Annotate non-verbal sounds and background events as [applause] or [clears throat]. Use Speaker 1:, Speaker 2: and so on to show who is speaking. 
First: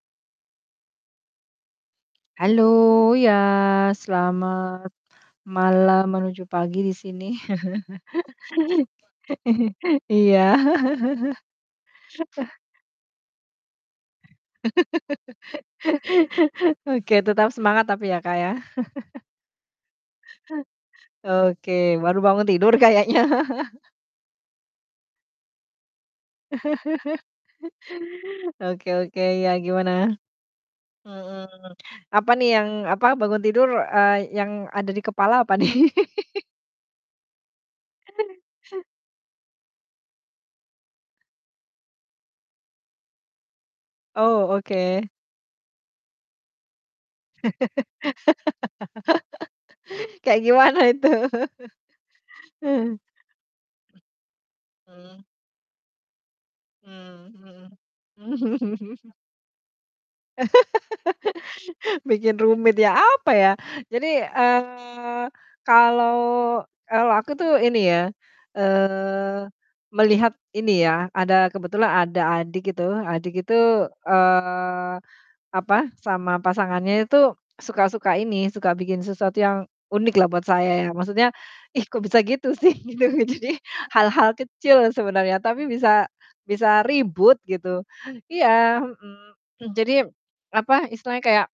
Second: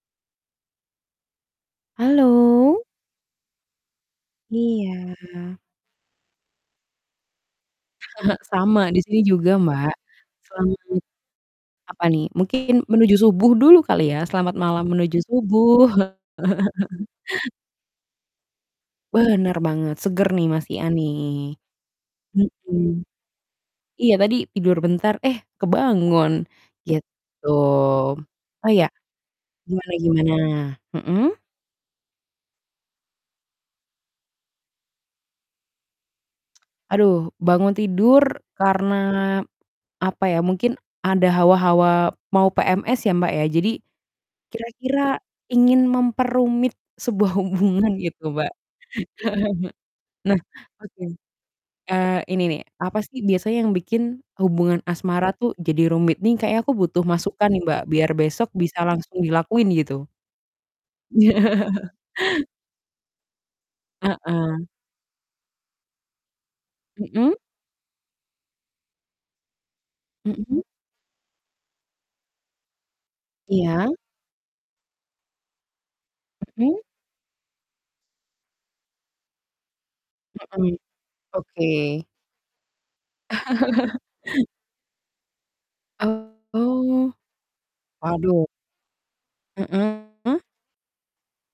Speaker 1: Halo,
Speaker 2: Halo.
Speaker 1: iya selamat
Speaker 2: Iya.
Speaker 1: malam menuju pagi di sini.
Speaker 2: [chuckles] Sama di sini juga, Mbak.
Speaker 1: [laughs] Iya. [laughs]
Speaker 2: Selamat apa nih?
Speaker 1: Heeh.
Speaker 2: Mungkin menuju subuh dulu kali ya? Selamat malam menuju subuh.
Speaker 1: [laughs]
Speaker 2: [laughs]
Speaker 1: Oke tetap semangat tapi ya, Kak, ya? [laughs]
Speaker 2: Bener banget, seger nih masihan nih.
Speaker 1: Oke, baru bangun tidur
Speaker 2: Mhm.
Speaker 1: kayaknya.
Speaker 2: Iya tadi tidur bentar, eh kebangun
Speaker 1: [laughs]
Speaker 2: gitu. Oh iya,
Speaker 1: Oke oke, iya gimana?
Speaker 2: gimana gimana? Mhm?
Speaker 1: Mhm, apa nih yang, apa, bangun tidur, eee, yang ada di kepala apa nih?
Speaker 2: Aduh, bangun tidur karena apa ya, mungkin ada hawa-hawa mau PMS ya, Mbak, ya, jadi
Speaker 1: Oh, oke.
Speaker 2: kira-kira ingin memperumit sebuah hubungan gitu, Mbak.
Speaker 1: [laughs] Kayak
Speaker 2: [chuckles] Nah,
Speaker 1: gimana
Speaker 2: oke,
Speaker 1: itu? [laughs]
Speaker 2: eee, ini nih apa
Speaker 1: Hmm.
Speaker 2: sih biasanya yang bikin hubungan
Speaker 1: Mmm.
Speaker 2: asmara tuh jadi rumit? Nih kayaknya aku butuh
Speaker 1: Mmm,
Speaker 2: masukan nih,
Speaker 1: mhm,
Speaker 2: Mbak, biar besok bisa
Speaker 1: mmm.
Speaker 2: langsung dilakuin gitu. Iya.
Speaker 1: [laughs] Bikin rumit ya, apa ya? Jadi,
Speaker 2: Heeh.
Speaker 1: eee, kalau kalau aku
Speaker 2: Mhm?
Speaker 1: tuh ini ya, eee, melihat
Speaker 2: Mhm?
Speaker 1: ini ya, ada kebetulan ada adik itu adik itu,
Speaker 2: Iya?
Speaker 1: eee, apa, sama
Speaker 2: Mhm?
Speaker 1: pasangannya itu suka suka ini, suka bikin sesuatu yang unik lah buat saya
Speaker 2: Mhm.
Speaker 1: ya. Maksudnya
Speaker 2: Oke.
Speaker 1: ih kok bisa gitu sih? Gitu, jadi
Speaker 2: [laughs]
Speaker 1: hal-hal kecil sebenarnya tapi bisa bisa
Speaker 2: Oh.
Speaker 1: ribut gitu.
Speaker 2: Waduh.
Speaker 1: Iya, mhm, [clears throat] jadi,
Speaker 2: Heeh.
Speaker 1: apa, istilahnya kayak